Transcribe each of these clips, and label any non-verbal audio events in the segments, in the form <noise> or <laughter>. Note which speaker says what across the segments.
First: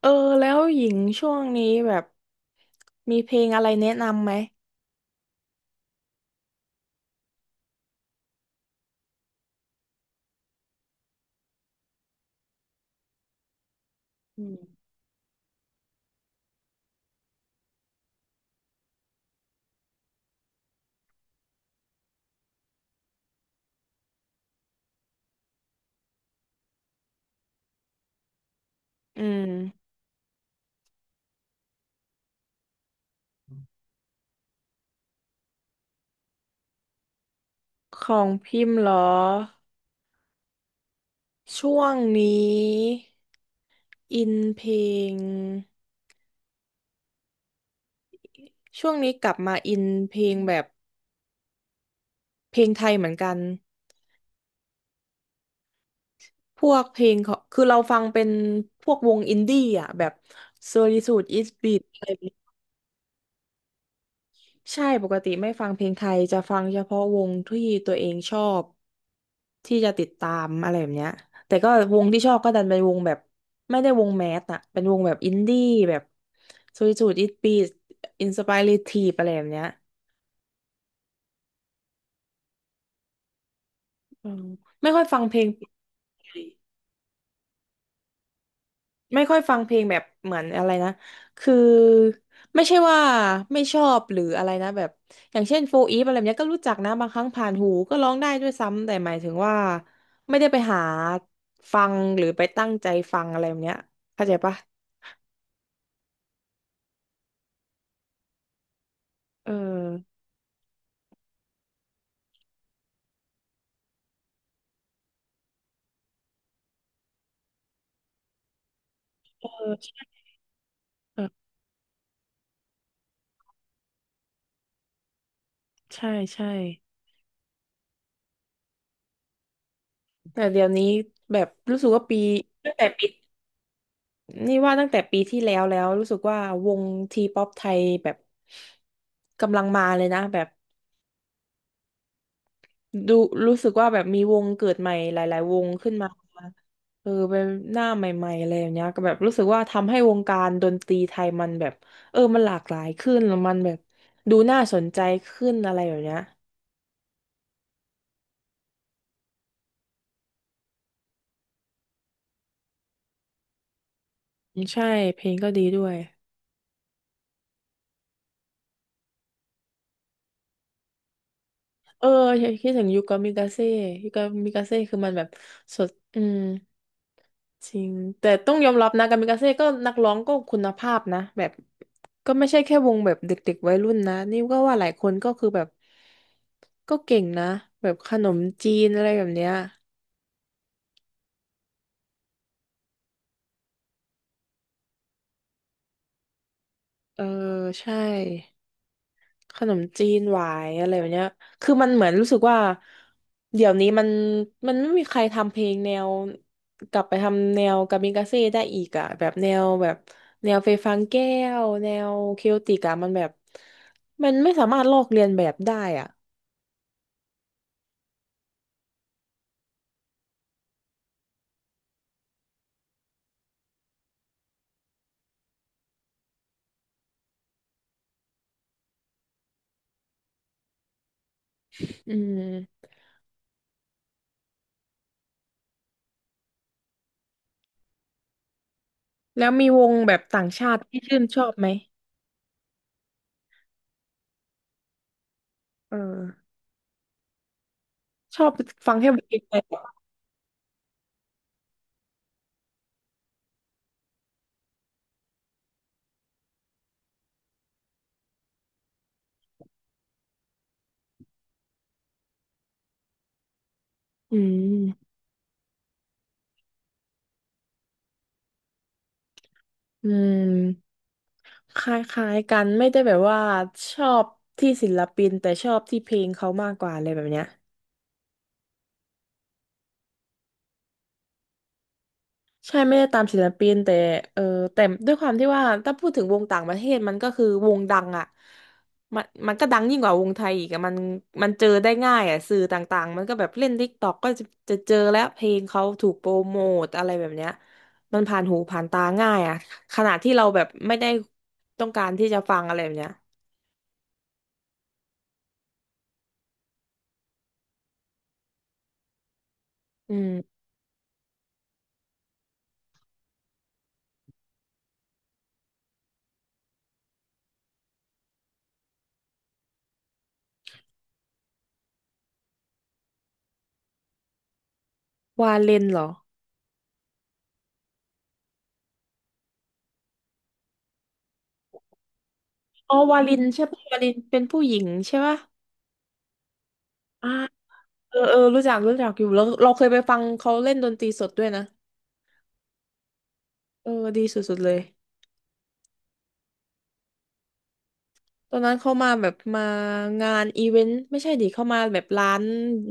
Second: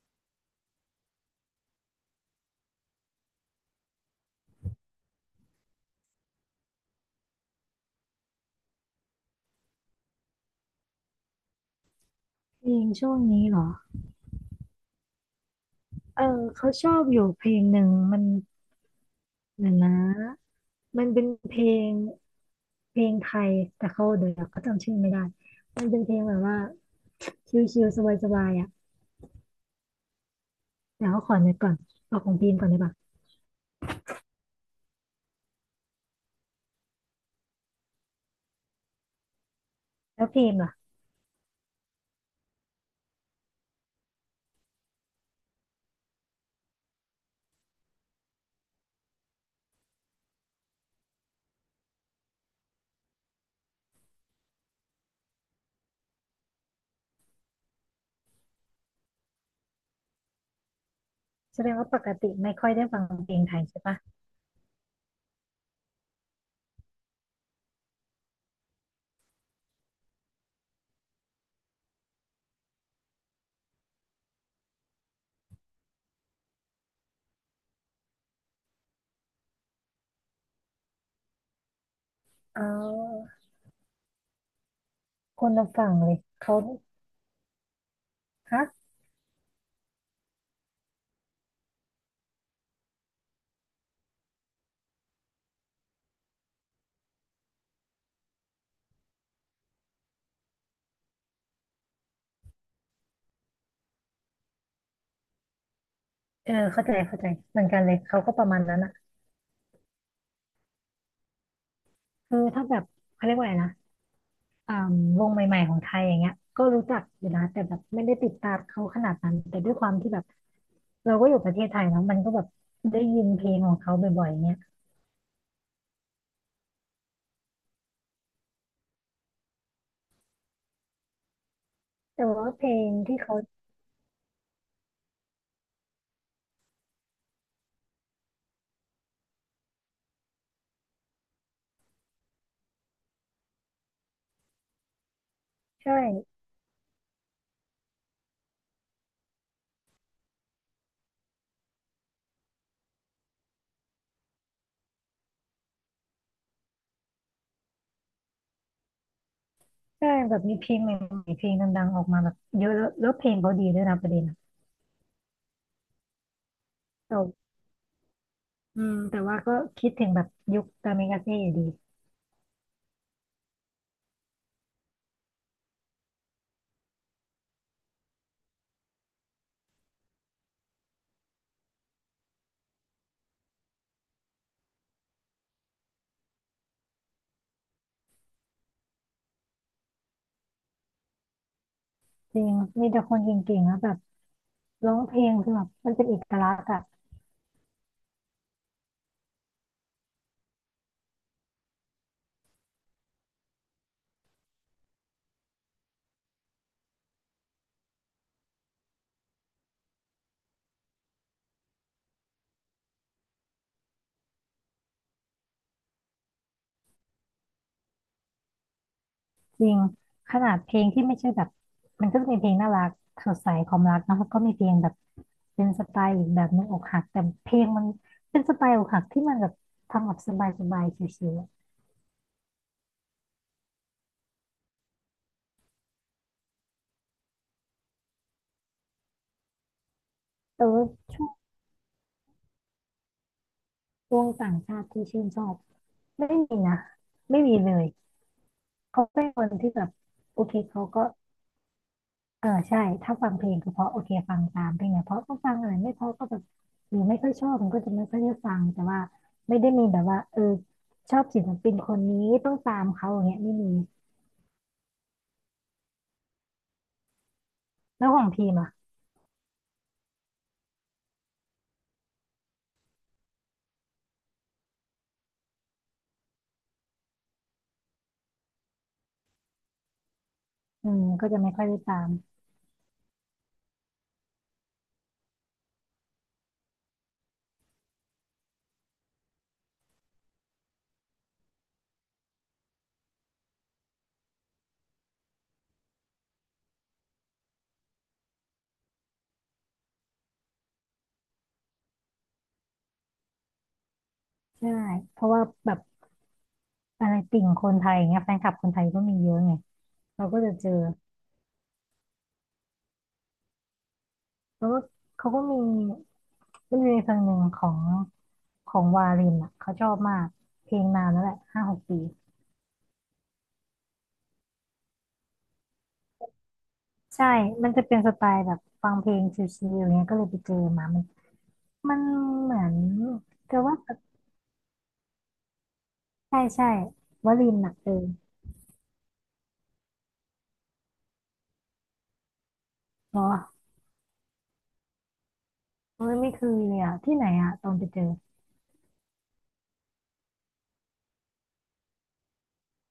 Speaker 1: เออแล้วหญิงช่วงนี้แบบมีเพลงอะไรแนะนำไหม
Speaker 2: เพลงช่วงนี้เหรอเออเขาชอบอยู่เพลงหนึ่งมันเดี๋ยวนะมันเป็นเพลงเพลงไทยแต่เขาเดี๋ยวเขาจำชื่อไม่ได้มันเป็นเพลงแบบว่าชิลๆสบายๆอ่ะ
Speaker 1: อืม
Speaker 2: เดี๋ยวเขาขอนึกก่อนเอาของพิมก่อนได้ปะ
Speaker 1: ของพิมพ์เหรอ
Speaker 2: แล้วพิมพ์ล่ะ
Speaker 1: ช่วงนี้อินเพลงช่วงนี้กลับมาอินเพลงแบบเพลงไทยเหมือนกันพวกเพลงของคือเราฟังเป็นพวกวงอินดี้อ่ะแบบ Solitude Is
Speaker 2: แสดง
Speaker 1: Beat
Speaker 2: ว่าปกติไม่ค่อยได้ฟังเพลงไทยใช่ปะ
Speaker 1: ใช่ปกติไม่ฟังเพลงไทยจะฟังเฉพาะวงที่ตัวเองชอบที่จะติดตามอะไรแบบเนี้ยแต่ก็วงที่ชอบก็ดันเป็นวงแบบไม่ได้วงแมสอะเป็นวงแบบอินดี้แบบซูริจูดอิตปีอินสปายเรทีฟอะไรแบบเนี้ย
Speaker 2: อ๋อ
Speaker 1: อืมไม่ค่อยฟังเพล
Speaker 2: ค
Speaker 1: ง
Speaker 2: นละฝั่งเลย
Speaker 1: เลย
Speaker 2: เขาฮะ
Speaker 1: ไม่ค่อยฟังเพลงแบบเหมือนอะไรนะคือไม่ใช่ว่าไม่ชอบหรืออะไรนะแบบอย่างเช่นโฟอีฟอะไรแบบเนี้ยก็รู้จักนะบางครั้งผ่านหูก็ร้องได้ด้วยซ้ำแต่หมายถึงว่าไม่ได้ไปหาฟังหรือไปตั้งใจฟังอะไรแบบเนี้ยเข้าใจปะ
Speaker 2: เออเข้าใจเข้าใจเหมือนกันเลยเขาก็ประมาณนั้นอ่ะ
Speaker 1: เออ
Speaker 2: คือถ้าแบบเขาเรียกว่าอะไรนะ อ่าวงใหม่ๆของไทยอย่างเงี้ยก็รู้จักอยู่นะแต่แบบไม่ได้ติดตามเขาขนาดนั้นแต่
Speaker 1: เ
Speaker 2: ด้วยความที่แบบเรา
Speaker 1: อ
Speaker 2: ก็อยู่
Speaker 1: อ
Speaker 2: ประเทศไทยเนาะมันก็แบบได้ยินเพลงของเขาบ่อยๆเงี้ย
Speaker 1: ใช่ใช่แต่เดี๋ยวนี้แบบรู้สึกว่าปี
Speaker 2: แต่ว่าเพล
Speaker 1: ตั้งแต่
Speaker 2: ง
Speaker 1: ปี
Speaker 2: ที่เขา
Speaker 1: นี่ว่าตั้งแต่ปีที่แล้วแล้วรู้สึกว่าวงทีป๊อปไทยแบบกำลังมาเลยนะแบบ ดูรู้สึกว่าแบบมีวงเกิดใหม่หลายๆวงขึ้น
Speaker 2: ใช่
Speaker 1: มาเออเป็นหน้าใหม่ๆอะไรอย่างเงี้ยก็แบบรู้สึกว่าทำให้วงการดนตรีไทยมันแบบเออมันหลากหลายขึ้นแล้วมันแบบดูน่าสนใจขึ้นอะไรแบบเนี้ย
Speaker 2: ใช่แบบมีเพลงใหม่ๆเพลงดังๆออกมาแบบเยอะแล้วแล้วเพลงเขาดีด้วยนะประเด็นอะ
Speaker 1: อืมใช่เพลงก็ดีด้วย
Speaker 2: แต่อืมแต่ว่าก็คิดถึงแบบยุคตามิกาเซ่อยู่ดี
Speaker 1: เออคิดถึงยูกามิกาเซ่ยูกามิกาเซ่คือมันแบบสดอืมจริงแต่ต้องยอมรับนะกามิกาเซ่ก็นักร้องก็คุณภาพนะแบบ ก็ไม่ใช่แค่วงแบบเด็กๆวัยรุ่นนะนี่ก็ว่าหลายคนก็คือแบบก็เก่งนะแบบขนมจีนอะไรแบบเนี้ย
Speaker 2: จริงมีแต่คนเก่งๆแล้วแบบร้องเพลงคือแบบมันเป็นเอกลักษณ์อะ
Speaker 1: เออใช่ขนมจีนหวายอะไรแบบเนี้ยคือมันเหมือนรู้สึกว่าเดี๋ยวนี้มันไม่มีใครทำเพลงแนวกลับไปทำแนวกามิกาเซ่ได้อีกอะแบบแนวแบบแนวเฟยฟางแก้วแนวเคโอติกอะมันแบบมันไม่สามารถลอกเลียนแบบได้อ่ะ
Speaker 2: จริงขนาดเพลงที่ไม่ใช่แบบมันก็จะมีเพลงน่ารักสดใสความรักเนอะแล้วก็มีเพลงแบบเป็นสไตล์อีกแบบหนึงอกหักแต่เพลงมันเป็นสไตล์อกหักที่มันแบบทำแบบสบายสบายชิวๆอะ
Speaker 1: อืมแล้วมีวงแบบต่าง
Speaker 2: แต่
Speaker 1: ชาติ
Speaker 2: ว่า
Speaker 1: ที่ชื่
Speaker 2: ช่
Speaker 1: น
Speaker 2: วง
Speaker 1: ชอบไหม
Speaker 2: วงต่างชาติที่ชื่นชอบ
Speaker 1: เออ
Speaker 2: ไม่มีนะไม่มีเลย
Speaker 1: ชอบฟัง
Speaker 2: เขา
Speaker 1: แค่เพ
Speaker 2: เป็น
Speaker 1: ล
Speaker 2: ค
Speaker 1: ง
Speaker 2: น
Speaker 1: ไทย
Speaker 2: ที่
Speaker 1: เหร
Speaker 2: แบบ
Speaker 1: อ
Speaker 2: โอเคเขาก็ เออใช่ถ้าฟังเพลงก็เพราะโอเคฟังตามเพลงไหนเพราะก็ฟังอะไรไม่เพราะก็แบบหรือไม่ค่อยชอบมันก็จะไม่ค่อยได้ฟังแต่ว่าไม่ได้มีแบบว่าเออชอบศิลปินคนนี้ต้องตามเขาอย่างเงี้ยไม่มี
Speaker 1: อืม
Speaker 2: แล้วของพีมอ่ะ
Speaker 1: อืมคล้ายๆกันไม่ได้แบบว่าชอบที่ศิลปินแต่ชอบที่เพลงเขามากกว่าอะไรแบบเนี้ย
Speaker 2: อืมก็จะไม่ค่อยได้ตาม
Speaker 1: ใช่ไม่ได้ตามศิลปินแต่เออแต่ด้วยความที่ว่าถ้าพูดถึงวงต่างประเทศมันก็คือวงดังอ่ะมันก็ดังยิ่งกว่าวงไทยอีกอะมันมันเจอได้ง่ายอ่ะสื่อต่างๆมันก็แบบเล่น t ิ k กต k อกก็จะจะเจอแล้วเพลงเขาถูกโปรโมทอะไรแบบเนี้ยมันผ่านหูผ่านตาง่ายอ่ะขนาดที่เราแบบไม่ได้ต้องการที่จะฟังอะไรแบบเนี้ย
Speaker 2: ใช่เพราะว่าแบบอะไรติ่งคนไทยอย่างเงี้ยแฟนคลับคนไทยก็มีเยอะไง
Speaker 1: อื
Speaker 2: เรา
Speaker 1: ม
Speaker 2: ก็จะเจอแล้วก็เขาก็มีมีเพลงหนึ่งของของวารินอ่ะเขาชอบมากเพลงนานแล้วแหละห้าหกปี
Speaker 1: วาเลนเหรอ
Speaker 2: ใช่ มันจะเป็นสไตล์แบบฟังเพลงชิลๆอย่างเงี้ยก็เลยไปเจอมามันมันเหมือน
Speaker 1: อ๋อวาลิน
Speaker 2: แต่
Speaker 1: ใช่
Speaker 2: ว่า
Speaker 1: ปะวาลินเป็นผู้หญิงใช่ปะ
Speaker 2: ใช่ใช่ว
Speaker 1: อ่า
Speaker 2: ลินหนักเกิน
Speaker 1: เออเออรู้จักรู้จักอยู่แล้วเราเคยไปฟังเขาเล่นดนตรีสดด้วยนะ
Speaker 2: เหรอ
Speaker 1: เออดีสุดๆเลย
Speaker 2: เอ้ยไม่เคือเลยอะที่ไหนอะตอนไปเจอ
Speaker 1: ตอนนั้นเขามาแบบมางานอีเวนต์ไม่ใช่ดิเขามาแบบร้าน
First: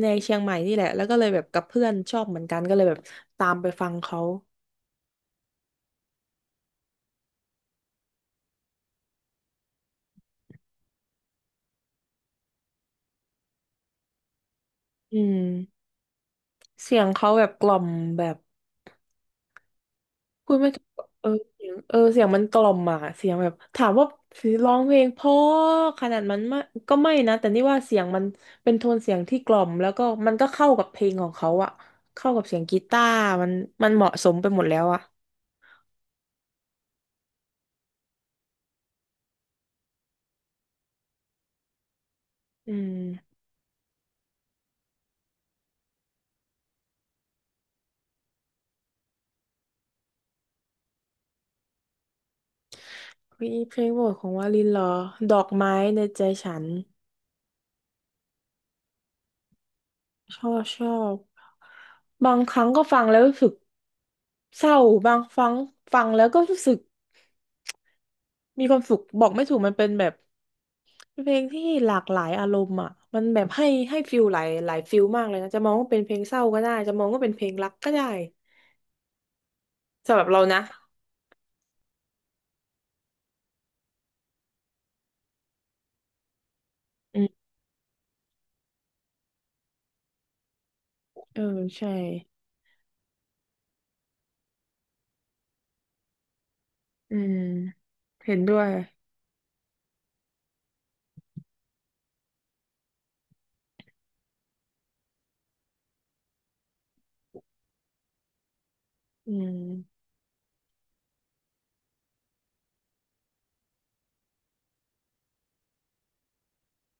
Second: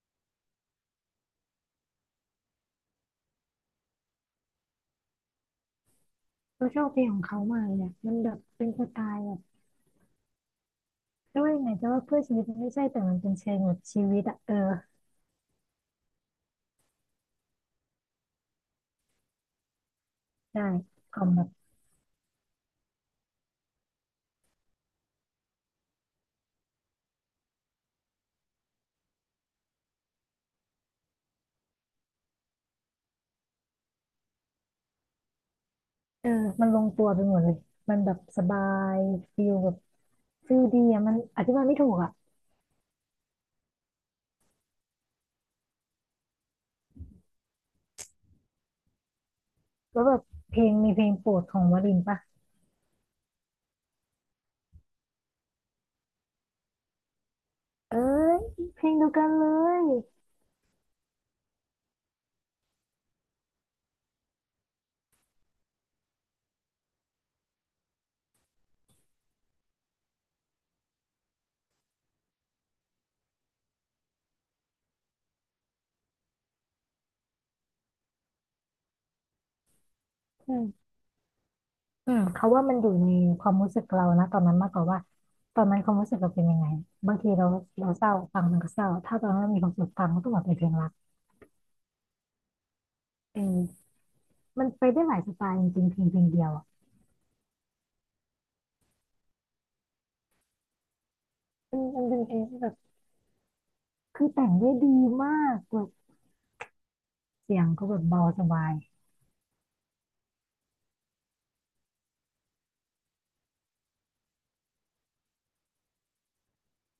Speaker 1: ในเชียงใหม่นี่แหละแล้วก็เลยแบบกับเพื่อนชอบเหมือนกันก็เลยแบบตามไปฟังเขา
Speaker 2: เราชอบเพลงของเขามากเลยอะมันแบบเป็นสไตล์แบบจะว่ายังไงจะว่าเพื่อชีวิตมันไม่ใช่แต่มันเป็นเชิงแบบชีวิตอะเออ
Speaker 1: อืมเสียงเขาแบบกล่อมแบบพูด
Speaker 2: ใช่
Speaker 1: ไม่ถูก
Speaker 2: ขอ
Speaker 1: เออ
Speaker 2: งแบบ
Speaker 1: เสียงเออเสียงมันกล่อมอ่ะเสียงแบบถามว่าร้องเพลงเพราะขนาดมันไม่ก็ไม่นะแต่นี่ว่าเสียงมันเป็นโทนเสียงที่กล่อมแล้วก็มันก็เข้ากับเพลงของเขาอ่ะเข้ากับเสียงกีตาร์มันมันเหมาะสมไปหมดแล้วอ่ะ
Speaker 2: เออมันลงตัวไปหมดเลยมันแบบสบายฟิลแบบฟิลดีอะมันอธิบายไม่ถูกอะ
Speaker 1: อืม
Speaker 2: แล้วแบบเพลงมีเพลงโปรดของวลินปะ
Speaker 1: เฮ้ยเพลงโปรดของวาลินเหรอดอกไม้ในใจฉัน
Speaker 2: เอ้ยเพลงเดียวกันเลย
Speaker 1: ชอบชอบบางครั้งก็ฟังแล้วรู้สึกเศร้าบางครั้งฟังแล้วก็รู้สึกมีความสุขบอกไม่ถูกมันเป็นแบบเพลงที่หลากหลายอารมณ์อ่ะมันแบบให้ฟิลหลายหลายฟิลมากเลยนะจะมองว่าเป็นเพลงเศร้าก็ได้จะมองว่าเป็นเพลงรักก็ได้สำหรับเรา
Speaker 2: อื
Speaker 1: นะ
Speaker 2: มอืมเขาว่ามันอยู่ในความรู้สึกเรานะตอนนั้นมากกว่าว่าตอนนั้นความรู้สึกเราเป็นยังไงบา
Speaker 1: อื
Speaker 2: งทีเรา
Speaker 1: ม
Speaker 2: เราเศร้าฟังมันก็เศร้าถ้าตอนนั้นเรามีความสุขฟังมันก็ต้องแบบเป็นเพลงรัก
Speaker 1: เออใช่
Speaker 2: เออมันไปได้หลายสไตล์จริงๆเพลงเพลงเดียวอ่ะ
Speaker 1: อืมเห็นด้วย
Speaker 2: มันเป็นเพลงที่แบบคือแต่งได้ดีมากแบบเสียงก็แบบเบาสบาย
Speaker 1: อืม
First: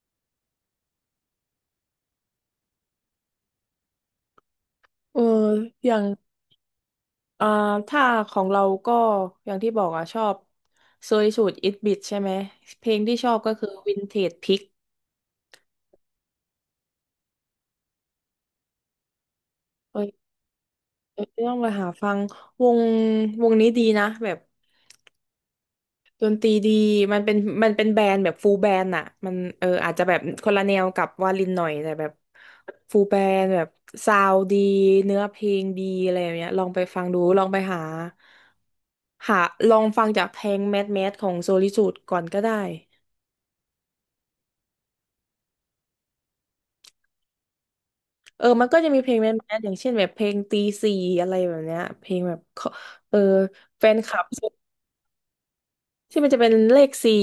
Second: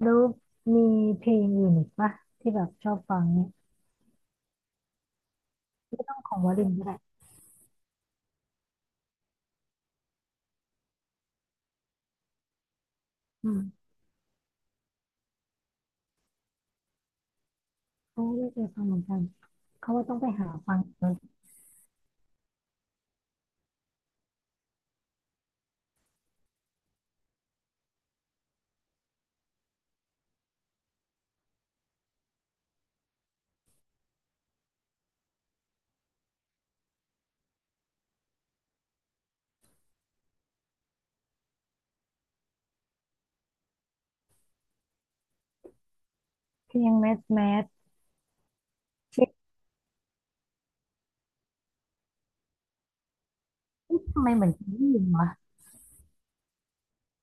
Speaker 2: แล้วมีเพลงอื่นอีกปะที่แบบชอบฟังเนี่ย
Speaker 1: เอออย่าง
Speaker 2: ของวลินก็ได้
Speaker 1: เอ่อถ้าของเราก็อย่างที่บอกอ่ะชอบโซยสูตรอิทบิทใช่ไหมเพลงที่ชอบ
Speaker 2: อื
Speaker 1: ก็
Speaker 2: ม
Speaker 1: คือวินเทจพิก
Speaker 2: เขาไม่เคยฟังเหมือนกันเขา
Speaker 1: เอ้
Speaker 2: ว่า
Speaker 1: ย
Speaker 2: ต้องไปหาฟัง
Speaker 1: เอ้ยต้องไปหาฟังวงวงนี้ดีนะแบบดนตรีดีมันเป็นมันเป็นแบนด์แบบฟูลแบนด์อ่ะมันเอออาจจะแบบคนละแนวกับวาลินหน่อยแต่แบบฟูลแบนด์แบบซาวดีเนื้อเพลงดีอะไรแบบเนี้ยลองไปฟังดูลองไปหาหาลองฟังจากเพลงแมสแมสของโซลิสูดก่อนก็ได้
Speaker 2: เพลงแมสแมส
Speaker 1: เออมันก็จะมีเพลงแมสๆอย่างเช่นแบบเพลงตีสี่อะไรแบบเนี้ย เพลงแบบเขาเออแฟน
Speaker 2: เอ๊ะ
Speaker 1: คลั
Speaker 2: ทำ
Speaker 1: บ
Speaker 2: ไมเหมือนเคยได้ยินวะ
Speaker 1: ที่มันจะเป็นเลขสี่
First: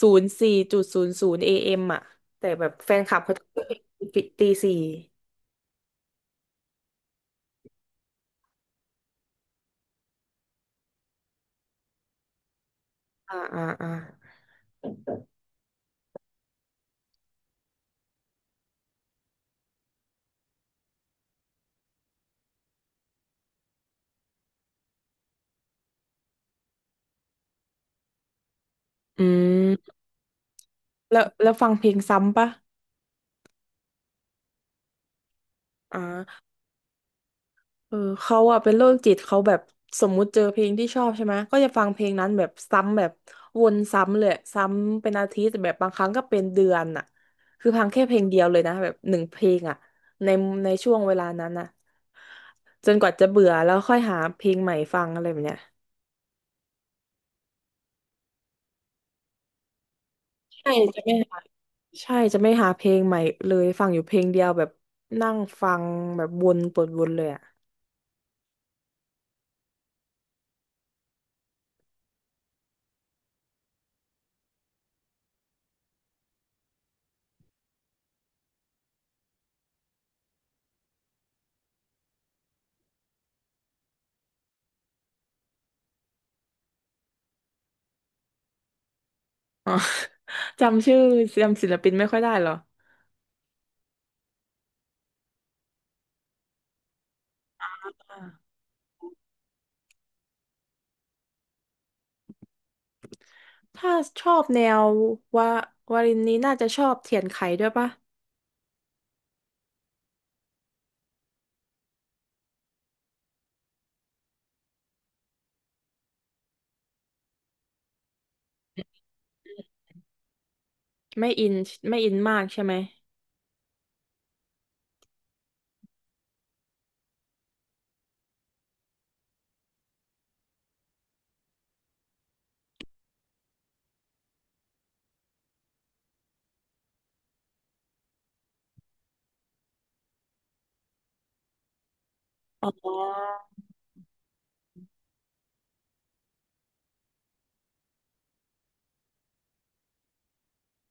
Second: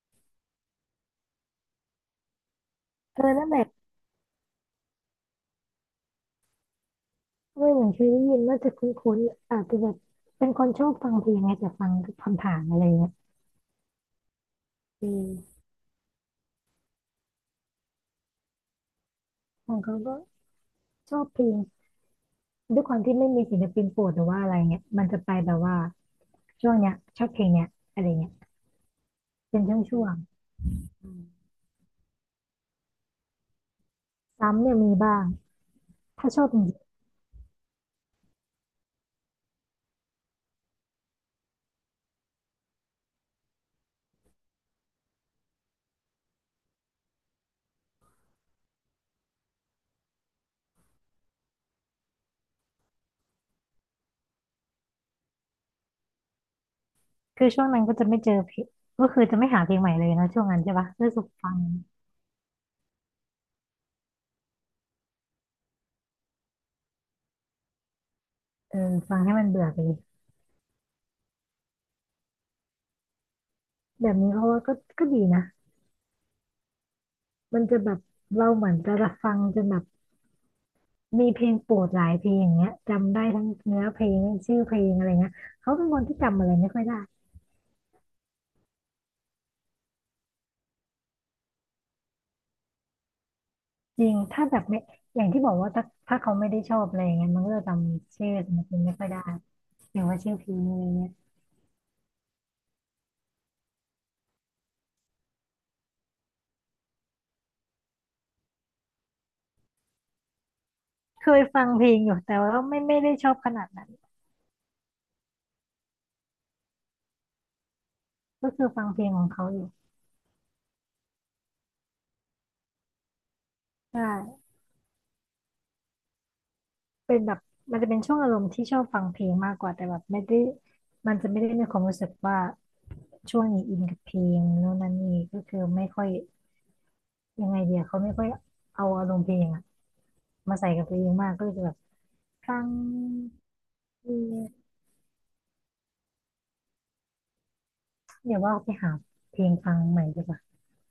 Speaker 1: 04.00 AMอ่ะแต่แบบแฟนคลั
Speaker 2: เอ
Speaker 1: บ
Speaker 2: อ
Speaker 1: เขาจะ
Speaker 2: นั่นแห
Speaker 1: เเ
Speaker 2: ละ
Speaker 1: ป็นตีสี่
Speaker 2: เออเหมือนเคยได้ยินว่าจะคุ้นๆอาจจะแบบเป็นคนชอบฟังเพลงไงแต่ฟังผ่านๆอะไรเงี้ย
Speaker 1: อ่าอ่าอ่า
Speaker 2: อือของเขาก็ชอบเพลงด้วยความที่ไม่มีศิลปินโปรดหรือว่าอะไรเงี้ยมันจะไปแบบว่าช่วงเนี้ยชอบเพลงเนี้ยอะไรเงี้ย
Speaker 1: อื
Speaker 2: เป็น
Speaker 1: ม
Speaker 2: ช่วงๆอื
Speaker 1: แล้
Speaker 2: ม
Speaker 1: วแล้วฟังเพลงซ้ำปะ
Speaker 2: ซ้ำเนี่ยมีบ้างถ้าช
Speaker 1: อ่า
Speaker 2: อบจริง
Speaker 1: เออเขาอะเป็นโรคจิตเขาแบบสมมุติเจอเพลงที่ชอบใช่ไหมก็จะฟังเพลงนั้นแบบซ้ำแบบวนซ้ำเลยซ้ำเป็นอาทิตย์แบบบางครั้งก็เป็นเดือนอะคือฟังแค่เพลงเดียวเลยนะแบบ1 เพลงอะในในช่วงเวลานั้นอะจนกว่าจะเบื่อแล้วค่อยหาเพลงใหม่ฟังอะไรแบบเนี้ย
Speaker 2: ๆคือช่วงนั้นก็จะไม่เจอเพลงก็คือจะไม่หาเพลงใหม่เลยนะช่วงนั้น
Speaker 1: ใช่
Speaker 2: ใช่ปะ
Speaker 1: จะ
Speaker 2: รู้
Speaker 1: ไม่
Speaker 2: สึก
Speaker 1: หา
Speaker 2: ฟัง
Speaker 1: ใช่จะไม่หาเพลงใหม่เลยฟังอยู่เพลงเดียวแบบนั่งฟังแบบวนเปิดวนเลยอะ
Speaker 2: เออฟังให้มันเบื่อไปเลยแบบนี้เพราะว่าก็ก็ดีนะมันจะแบบเราเหมือนจะฟังจนแบบ มีเพลงโปรดหลายเพลงอย่างเงี้ยจำได้ทั้งเนื้อเพลงชื่อเพลงอะไรเงี้ยเขาเป็นคนที่จำอะไรไม่ค่อยได้
Speaker 1: <laughs> จำชื่อจำศิลปินไม่ค่อยได้เหรอ
Speaker 2: จริงถ้าแบบไม่อย่างที่บอกว่าถ้าเขาไม่ได้ชอบอะไรเงี้ยมันก็จะจำชื่อศิลปินไม่ค่อยได้หรือย่างว่าชื่อเพลงอะไรเงี้ย
Speaker 1: ถ้าชอบแนวว่าวารินนี้น่าจะชอบเทียนไขด้วยปะ
Speaker 2: เคยฟังเพลงอยู่แต่ว่าไม่ได้ชอบขนาดนั้นก็คือฟังเพลงของเขาอยู่
Speaker 1: ไม่อินไม่อินมากใช่ไหม
Speaker 2: ใช่เป็นแบบมันจะเป็นช่วงอารมณ์ที่ชอบฟังเพลงมากกว่าแต่แบบไม่ได้มันจะไม่ได้มีความรู้สึกว่าช่วงนี้อินกับเพลงโน่นนั่นนี่ก็คือไม่ค่อยยังไงเดียวเขาไม่ค่อยเอาอารมณ์เพลงอะ มาใส่กับเพลงมากก็เลยจะแบบฟัง
Speaker 1: อ๋อ
Speaker 2: เออเดี๋ยวว่าไปหาเพลงฟังใหม่ดีกว่า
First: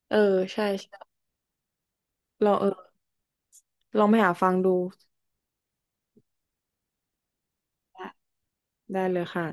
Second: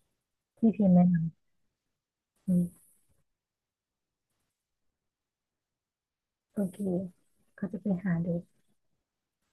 Speaker 1: เออใช่
Speaker 2: ที่พิมพ์
Speaker 1: ใช่
Speaker 2: แนะนำ
Speaker 1: ล
Speaker 2: อื
Speaker 1: อง
Speaker 2: ม
Speaker 1: เออลองไปหาฟังดู
Speaker 2: โอเคก็จะไป
Speaker 1: ได้
Speaker 2: หาดู
Speaker 1: ได้เลยค่ะ